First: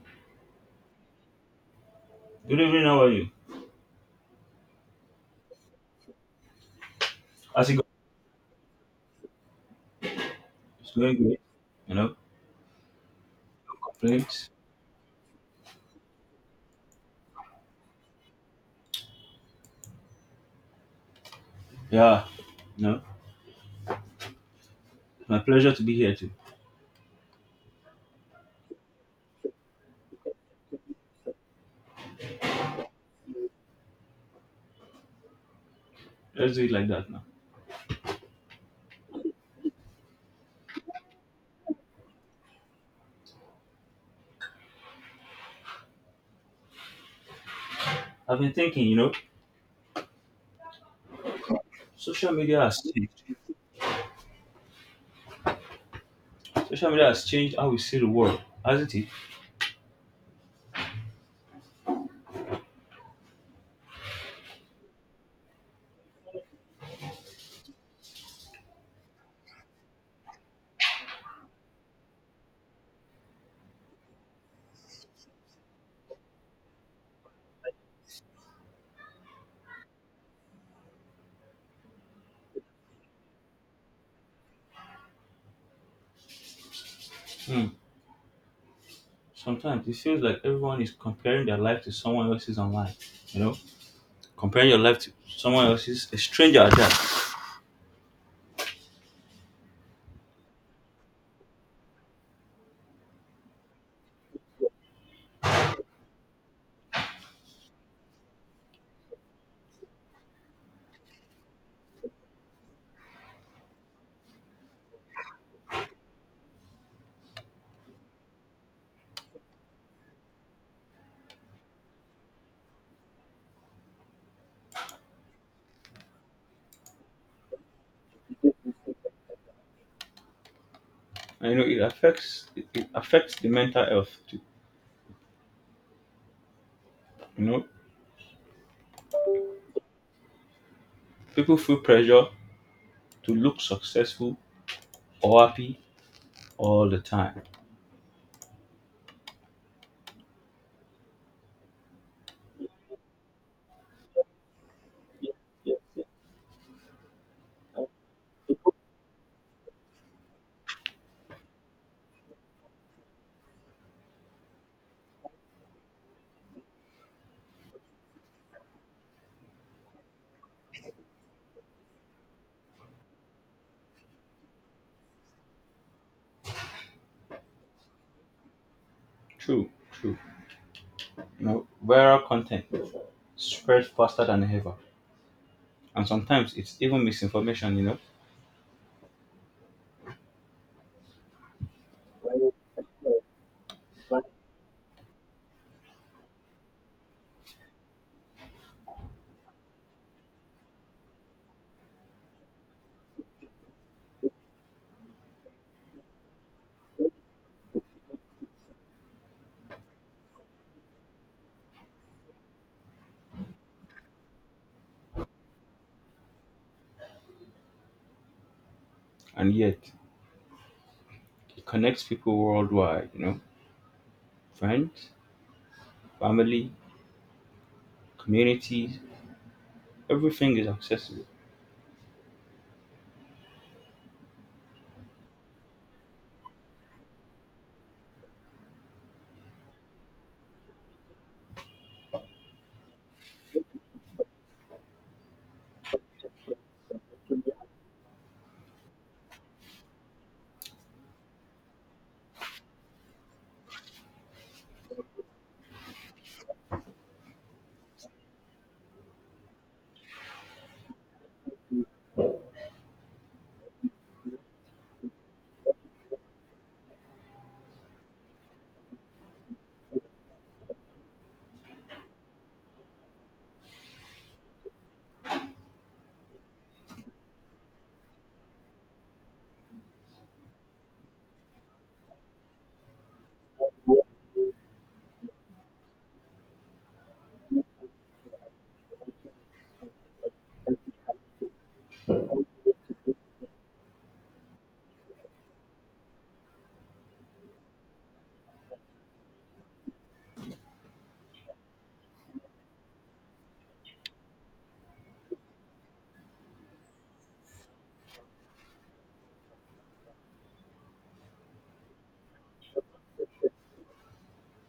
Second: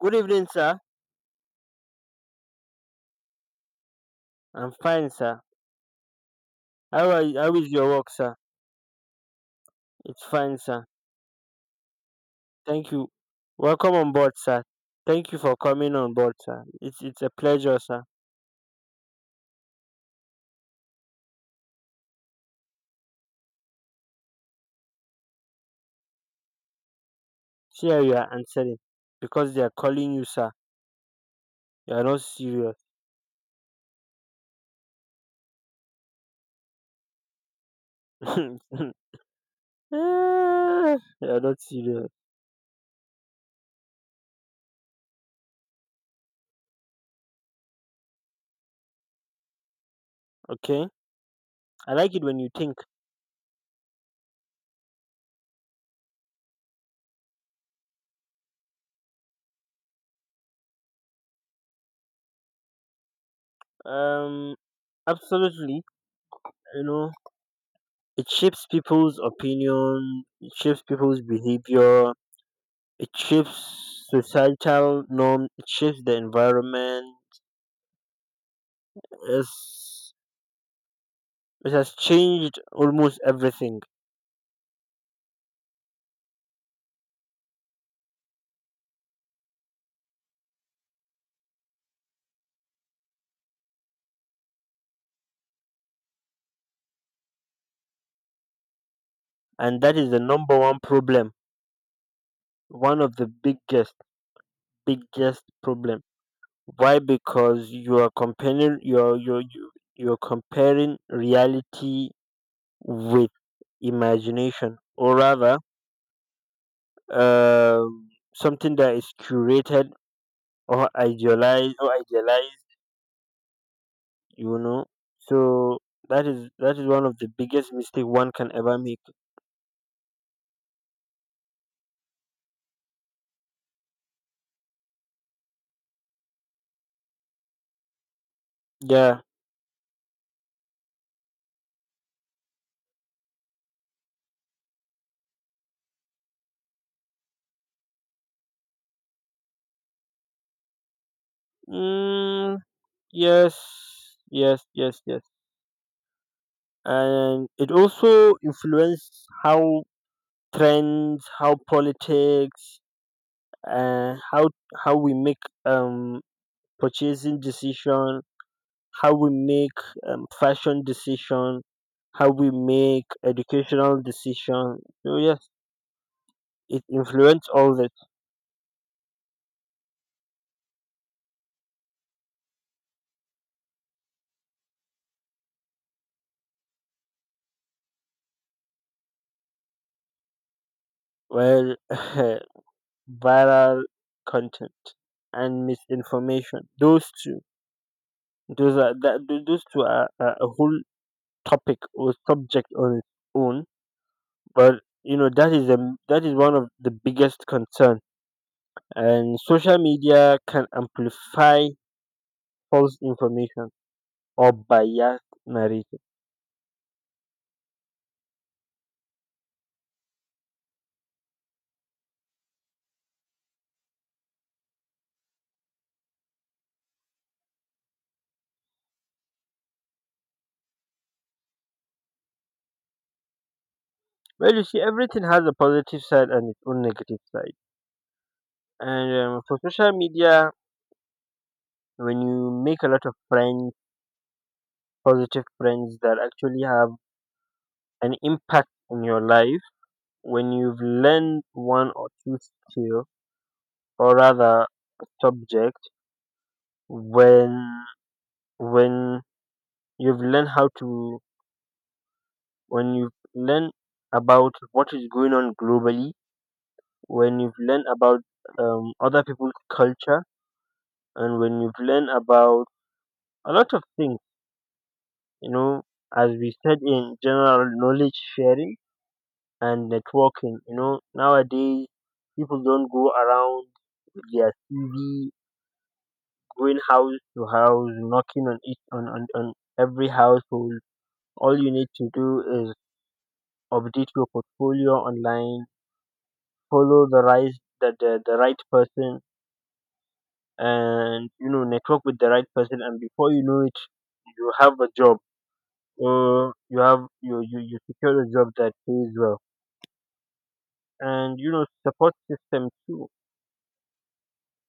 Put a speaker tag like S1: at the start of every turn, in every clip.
S1: Good evening, sir.
S2: Good evening, how are you?
S1: I'm fine, sir. How are you? How is
S2: How's it going?
S1: your work, sir? It's fine, sir.
S2: It's going great. You know,
S1: Thank you. Welcome on board,
S2: complaints.
S1: sir. Thank you for coming on board, sir. It's a pleasure, sir.
S2: Yeah, you know, it's my pleasure to be here too.
S1: See how you are answering because they are calling you, sir. You are not serious.
S2: Let's do it like that now.
S1: Ah, you are not serious.
S2: I've been thinking, you know,
S1: Okay. I like it
S2: social
S1: when you
S2: media
S1: think.
S2: has changed. Social media has changed how we see the world, hasn't it?
S1: Um, Absolutely. You know, it shapes people's opinion. It shapes people's behavior. It shifts societal norm, it shifts the environment. It's, it has changed almost everything.
S2: Hmm. Sometimes it feels like everyone is comparing their life to someone else's online. You know, comparing your life to someone else's, a stranger at that.
S1: And that is the number one problem. One of the biggest, biggest problem. Why? Because you are comparing you're you- you're comparing reality with imagination, or rather um, something that is curated or idealized you know. So that is one of the biggest mistake one can ever make.
S2: And you know, it affects the mental health too. You know,
S1: Yeah.
S2: people feel pressure to look successful or happy all the time.
S1: Mm, yes. Yes. Yes. Yes.
S2: Yeah,
S1: And it also influences how trends, how politics, uh, how how we make um purchasing decision, how we make fashion decision, how we make educational decision. So yes, it influences all that.
S2: true, true. You know, viral content spreads faster than ever, and sometimes it's even misinformation.
S1: Well, viral content and misinformation. Those two, those two are a whole topic or subject on its own. But you know that is a that is one of the biggest concern. And social media can amplify false information or biased narrative.
S2: And yet it connects people worldwide. You know, friends, family, communities, everything is accessible.
S1: Well, you see, everything has a positive side and its own negative side. And for social media, when you make a lot of friends, positive friends that actually have an impact in your life, when you've learned one or two skill, or rather subject, when when you've learned how to, when you've learned about what is going on globally, when you've learned about other people's culture, and when you've learned about a lot of things, you know, as we said, in general knowledge sharing and networking, you know, nowadays people don't go around with their cv going house to house, knocking on every household. All you need to do is update your portfolio online, follow the right the right person, and you know network with the right person, and before you know it you have a job, or you have you secure a job that pays well. And you know support system too.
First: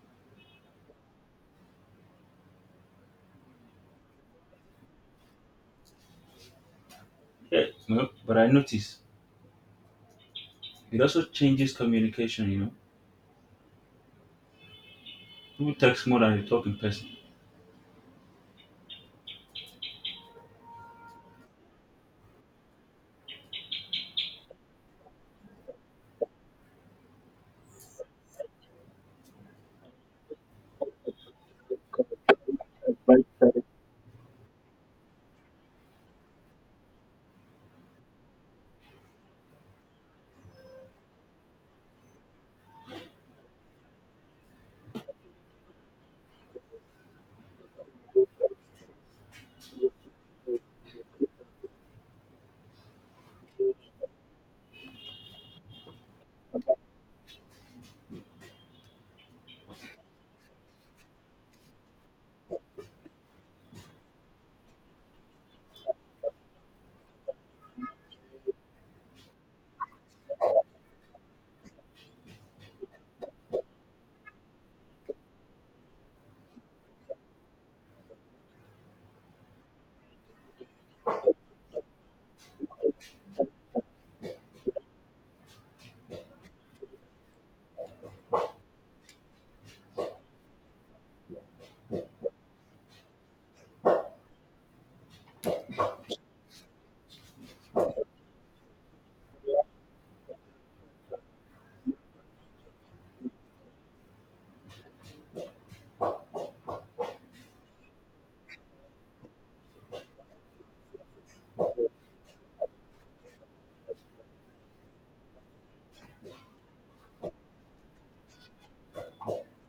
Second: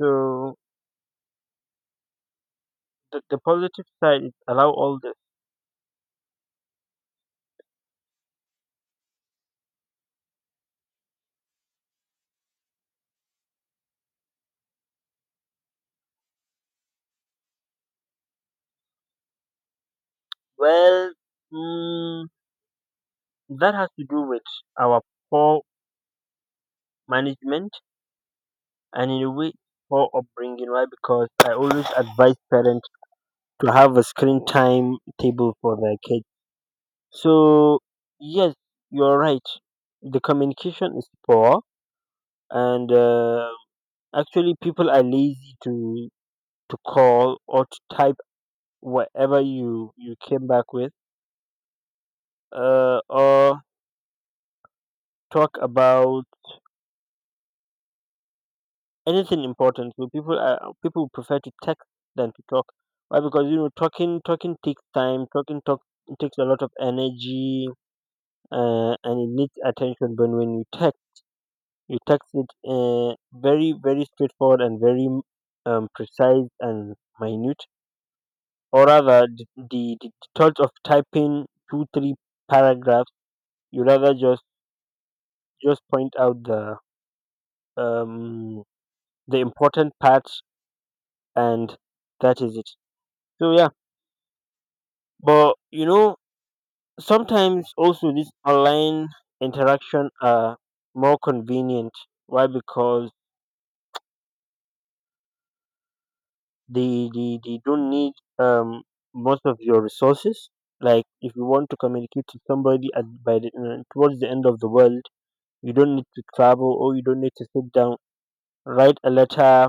S1: So the positive side is allow all this.
S2: Yeah, but I notice it also changes communication. You know, people text more than they talk in person.
S1: Well mm, that has to do with our poor management, and in a way poor upbringing. Why? Because I always advise parents to have a screen time table for their kids. So yes, you're right. The communication is poor, and actually people are lazy to call or to type whatever you came back with, or talk about anything important. So people prefer to text than to talk. Why? Because you know talking takes time. Talking talk It takes a lot of energy, and it needs attention. But when you text it very very straightforward, and very precise and minute. Or rather, the thought of typing two or three paragraphs, you rather just point out um the important parts, and that is it. So yeah. But you know, sometimes also this online interaction are more convenient. Why? Because they don't need um most of your resources. Like if you want to communicate to somebody at by the towards the end of the world, you don't need to travel, or you don't need to sit down, write a letter.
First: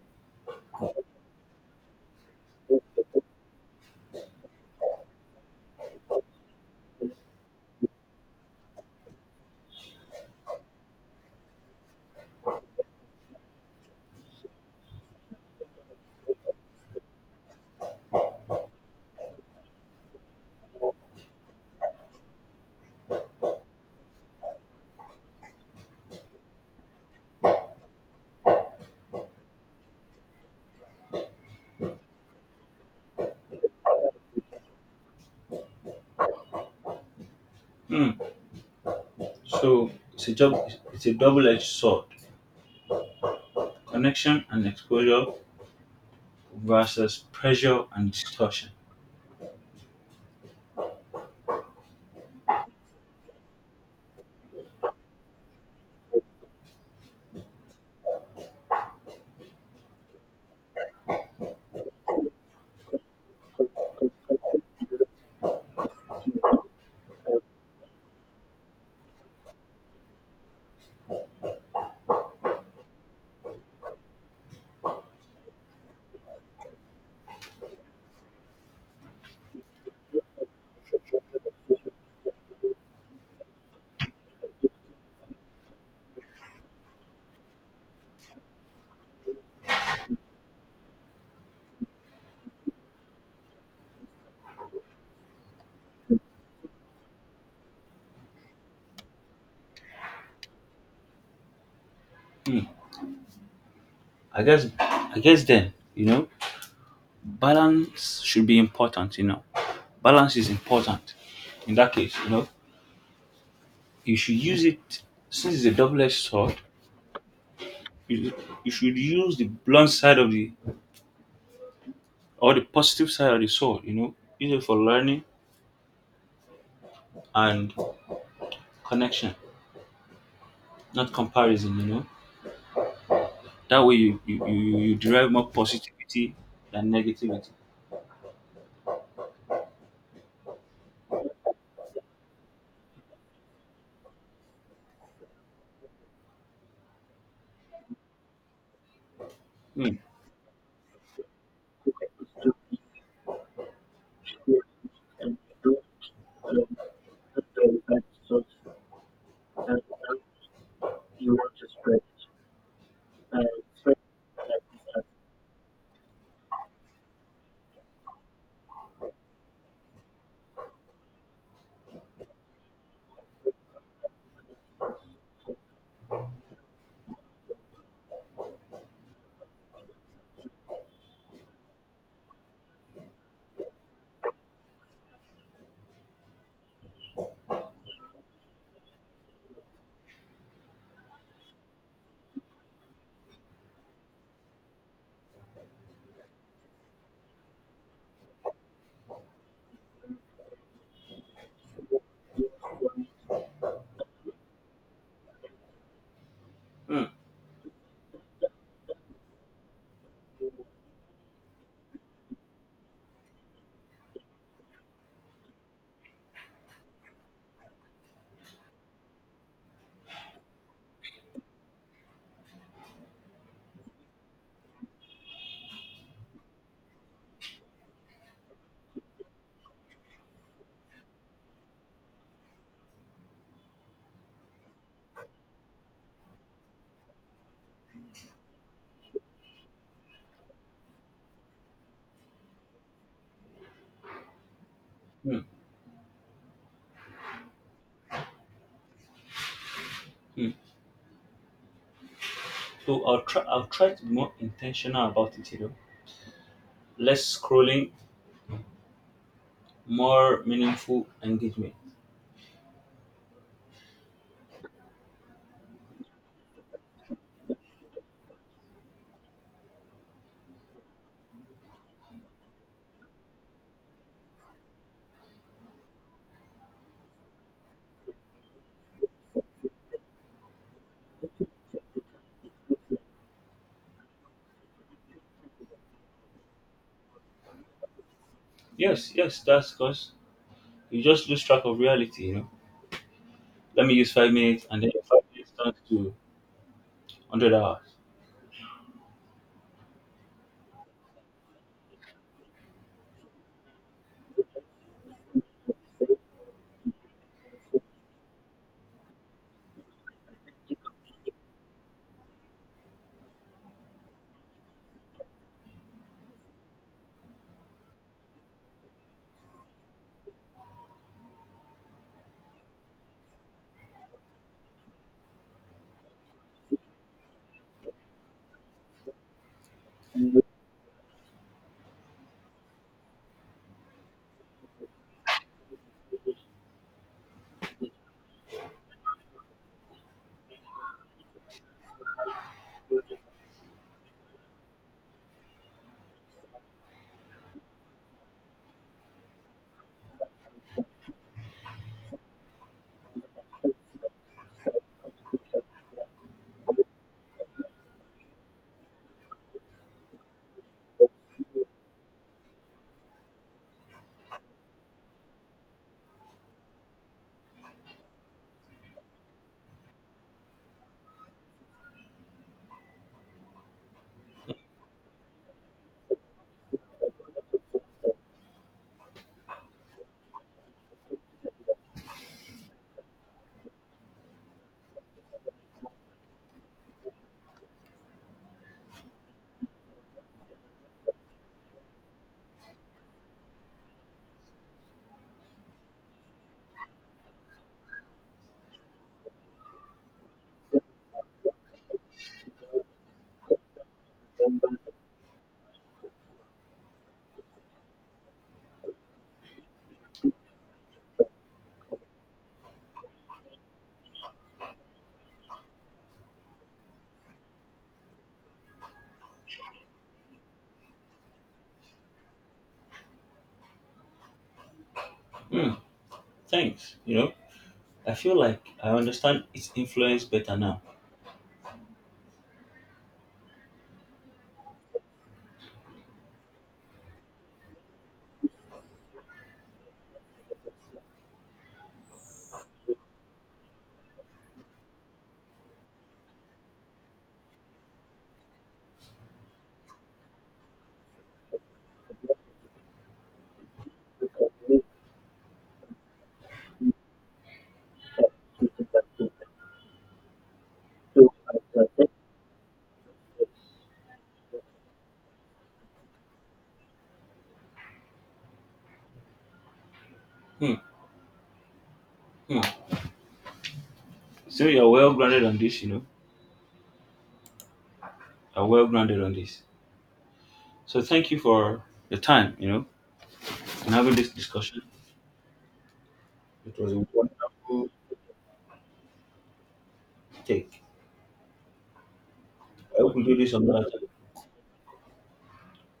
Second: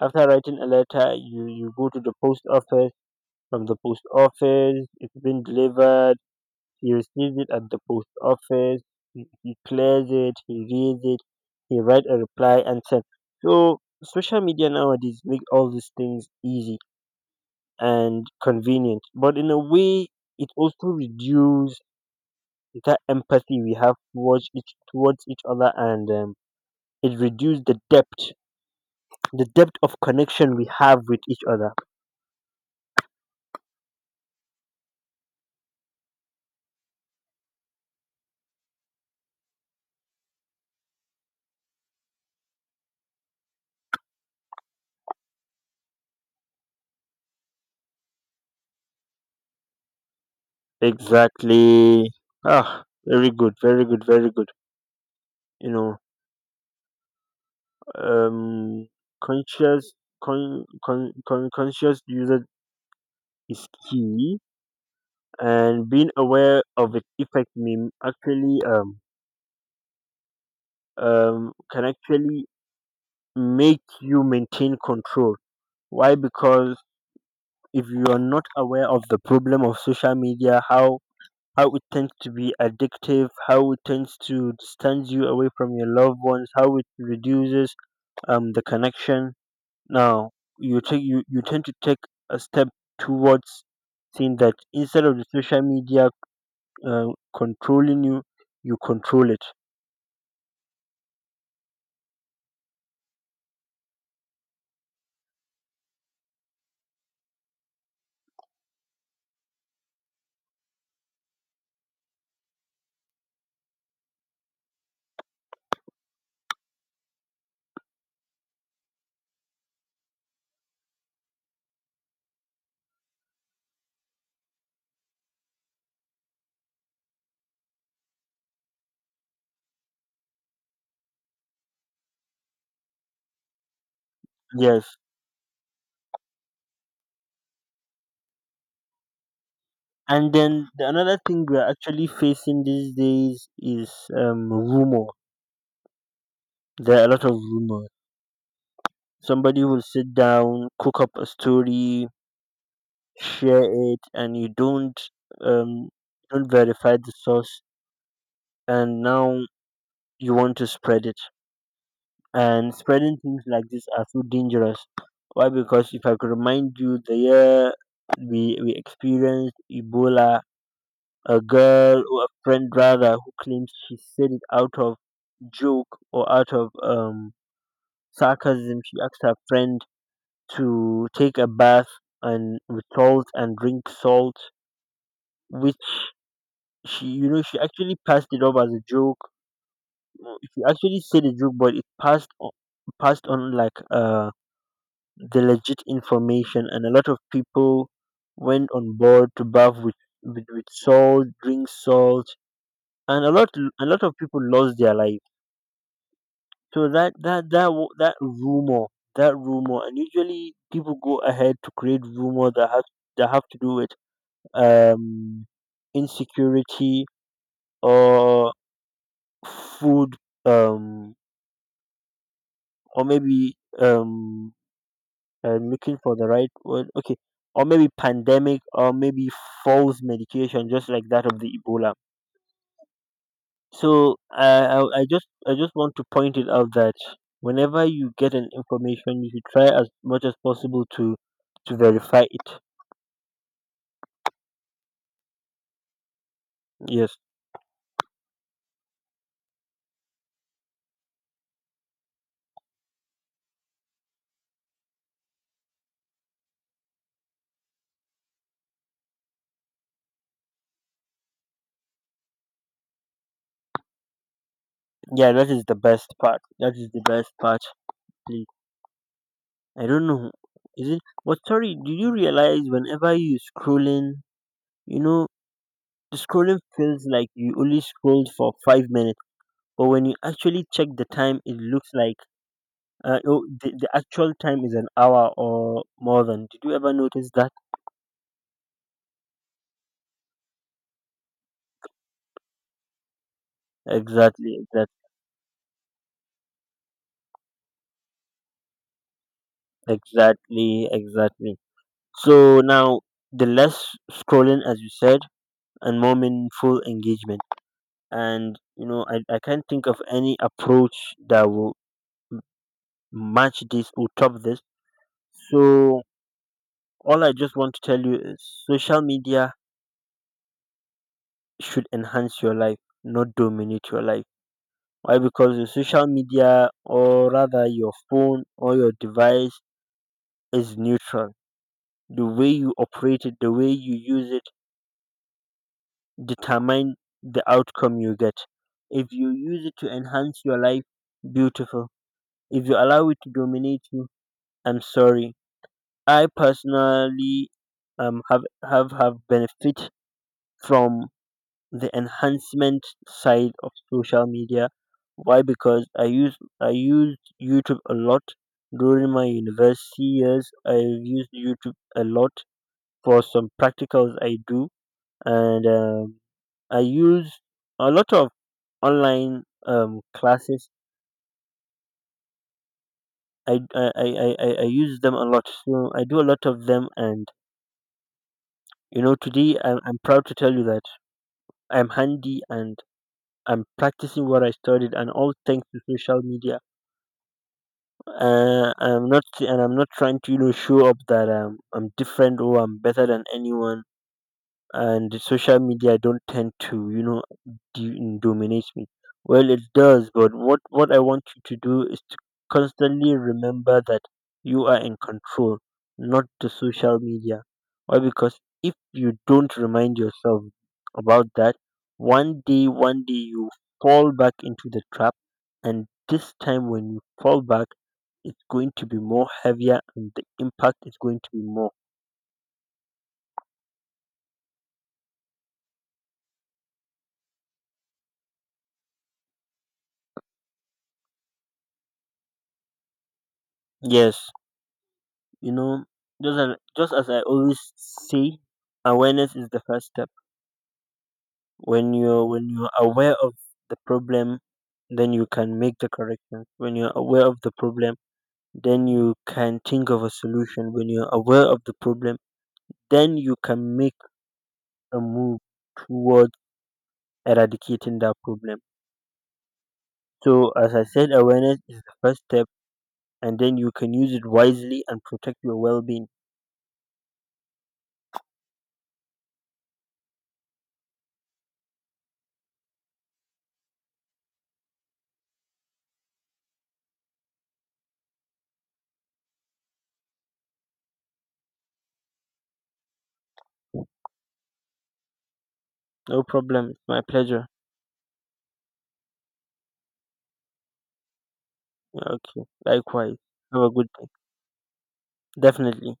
S1: After writing a letter, you go to the post office. From the post office, it's been delivered. He receives it at the post office. He clears it. He reads it. He writes a reply and send. So social media nowadays make all these things easy and convenient. But in a way, it also reduces that empathy we have towards each other, and it reduces the depth of connection we have with each other.
S2: Hmm. So it's a job. It's a double-edged sword: connection and exposure versus pressure and distortion.
S1: Exactly. Ah, very good, very good, very good. You know, um, conscious conscious user is key, and being aware of its effect may actually can actually make you maintain control. Why? Because if you are not aware of the problem of social media, how it tends to be addictive, how it tends to distance you away from your loved ones, how it reduces the connection. Now you tend to take a step towards seeing that instead of the social media uh, controlling you, you control it.
S2: Hmm. I guess then, you know, balance should be important, you know. Balance is important. In that case, you know, you should use it, since it's a double-edged sword, you, you should use the blunt side of the or the positive side of the sword, you know. Use it for learning and connection, not comparison, you know. That way you
S1: Yes.
S2: derive more positivity than negativity.
S1: And then the another thing we're actually facing these days is rumor. There are a lot of rumors. Somebody will
S2: Mm,
S1: sit down, cook up a story, share it, and you um, don't verify the source, and now you want to spread it. And spreading things like this are so dangerous. Why? Because if I could remind you, the year we experienced Ebola, a girl or a friend rather who claims she said it out of joke or out of sarcasm, she asked her friend to take a bath and with salt, and drink salt, which she, you know, she actually passed it off as a joke. She actually said a joke, but it passed on like the legit information, and a lot of people went on board to bath with, with salt, drink salt, and a lot of people lost their life. So
S2: mm,
S1: that rumor, that rumor, and usually people go ahead to create rumor that have to do with um insecurity, or food, um or maybe and looking for the right word. Okay, or maybe pandemic, or maybe false medication, just like that of the Ebola. So I just want to point it out that whenever you get an information, you should try as much as possible to verify it.
S2: mm,
S1: Yes,
S2: mm. So I'll try to be more intentional about it, you know. Less scrolling, more meaningful engagement.
S1: yeah, that is the best part. That is the best part. Please, I don't know. Is it? But sorry, do you realize whenever you scrolling, you know, the scrolling feels like you only scrolled for 5 minutes. But when you actually check the time, it looks like oh, the actual time is an hour or more than. Did you ever notice that?
S2: Yes, yes, that's because you just lose track of reality, you know. Let me use five
S1: Exactly,
S2: minutes and
S1: exact,
S2: then your 5 minutes turns to 100 hours.
S1: exactly, exactly. So now the less scrolling, as you said, and more meaningful engagement. And you know, I can't think of any approach that will match this or top this. So all I just want to tell you is social media should enhance your life, not dominate your life. Why? Because your social media, or rather your phone or your device, is neutral. The way you operate it, the way you use it, determine the outcome you get. If you use it to enhance your life, beautiful. If you allow it to dominate you, I'm sorry. I personally have benefit from the enhancement side of social media. Why? Because I used YouTube a lot during my university years. I've used YouTube a lot for some practicals I do, and I use a lot of online classes. I use them a lot. So I do a lot of them, and you know, today I'm proud to tell you that I'm handy, and I'm practicing what I studied, and all thanks to social media. I'm not, and I'm not trying to you know show up that I'm different or I'm better than anyone, and the social media don't tend to you know dominate me. Well it does, but what I want you to do is to constantly remember that you are in control, not the social media. Why? Because if you don't remind yourself about that, one day you fall back into the trap, and this time when you fall back it's going to be more heavier, and the impact is going to be more.
S2: Hmm, thanks, you know. I feel like I understand its influence better now.
S1: Yes. You know, just as just as I always say, awareness is the first step. When you're aware of the problem, then you can make the corrections. When you're aware of the problem, then you can think of a solution. When you're aware of the problem, then you can make a move towards eradicating that problem. So as I said, awareness is the first step, and then you can use it wisely and protect your well being.
S2: Hmm, hmm. So you're well grounded on this, you know. You're well grounded on this. So thank you for your time, you know, and having this discussion.
S1: No problem.
S2: It
S1: It's
S2: was
S1: my
S2: a
S1: pleasure.
S2: wonderful take.
S1: Yeah, okay.
S2: I
S1: Likewise.
S2: hope we do this
S1: Have a
S2: another
S1: good day.
S2: time.
S1: Definitely.